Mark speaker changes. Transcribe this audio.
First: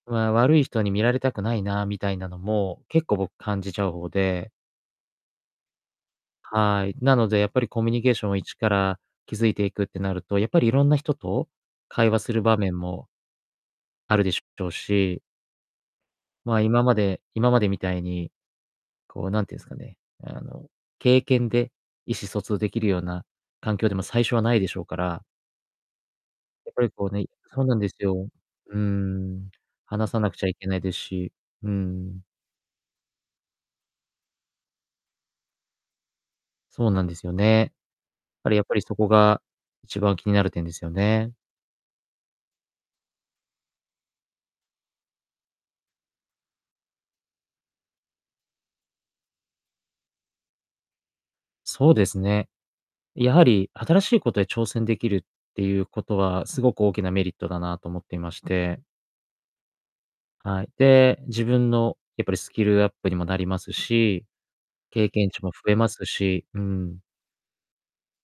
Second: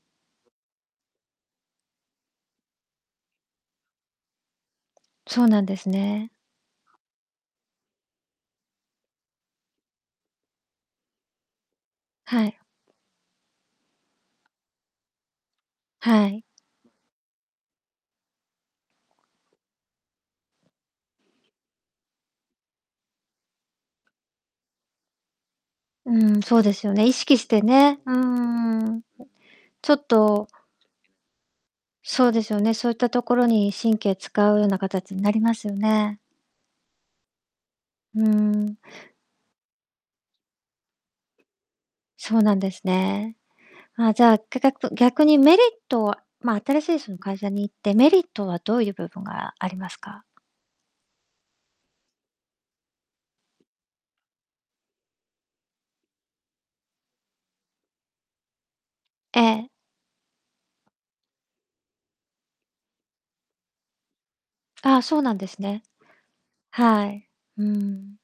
Speaker 1: まあ、悪い人に見られたくないな、みたいなのも、結構僕感じちゃう方で
Speaker 2: そうなんですね。
Speaker 1: はい。なので、やっぱりコミュニケーションを一から築いていくってなると、やっぱりいろんな人と会話する
Speaker 2: は
Speaker 1: 場
Speaker 2: い。
Speaker 1: 面もあるでしょうし。
Speaker 2: はい。
Speaker 1: ま、今まで今までみたいに、こうなんていうんすかね、あの、経験で意思疎通出来るような環境でも最初はないでしょうから。
Speaker 2: うん、そう
Speaker 1: や
Speaker 2: で
Speaker 1: っぱ
Speaker 2: す
Speaker 1: り
Speaker 2: よね、
Speaker 1: こ
Speaker 2: 意
Speaker 1: うね
Speaker 2: 識して
Speaker 1: そうなんです
Speaker 2: ね。うー
Speaker 1: よ。う
Speaker 2: ん。
Speaker 1: ん。
Speaker 2: ちょっ
Speaker 1: 話さなくちゃ
Speaker 2: と
Speaker 1: いけないですし、うん。
Speaker 2: そうですよね。そういったところに神経使うな形になりますよね。
Speaker 1: そうなんですよね。
Speaker 2: う
Speaker 1: あれやっ
Speaker 2: ん。
Speaker 1: ぱりそこが、一番気になる点ですよね。
Speaker 2: そうなんですね。あ、じゃあ、ぎゃ逆逆にメリットはま、新しいその会社に行って、メリットはどういう部分がありますか？
Speaker 1: そうですね。やはり、新しいことに挑戦出来るっていうことは、すごく大きなメリットだなと思っていまして。
Speaker 2: ええ。
Speaker 1: はい。で、自分のやっぱりスキルアップにもなりますし、
Speaker 2: ああ、
Speaker 1: 経
Speaker 2: そう
Speaker 1: 験
Speaker 2: なん
Speaker 1: 値
Speaker 2: で
Speaker 1: も
Speaker 2: す
Speaker 1: 増え
Speaker 2: ね。
Speaker 1: ますし、うん。
Speaker 2: はい、うん。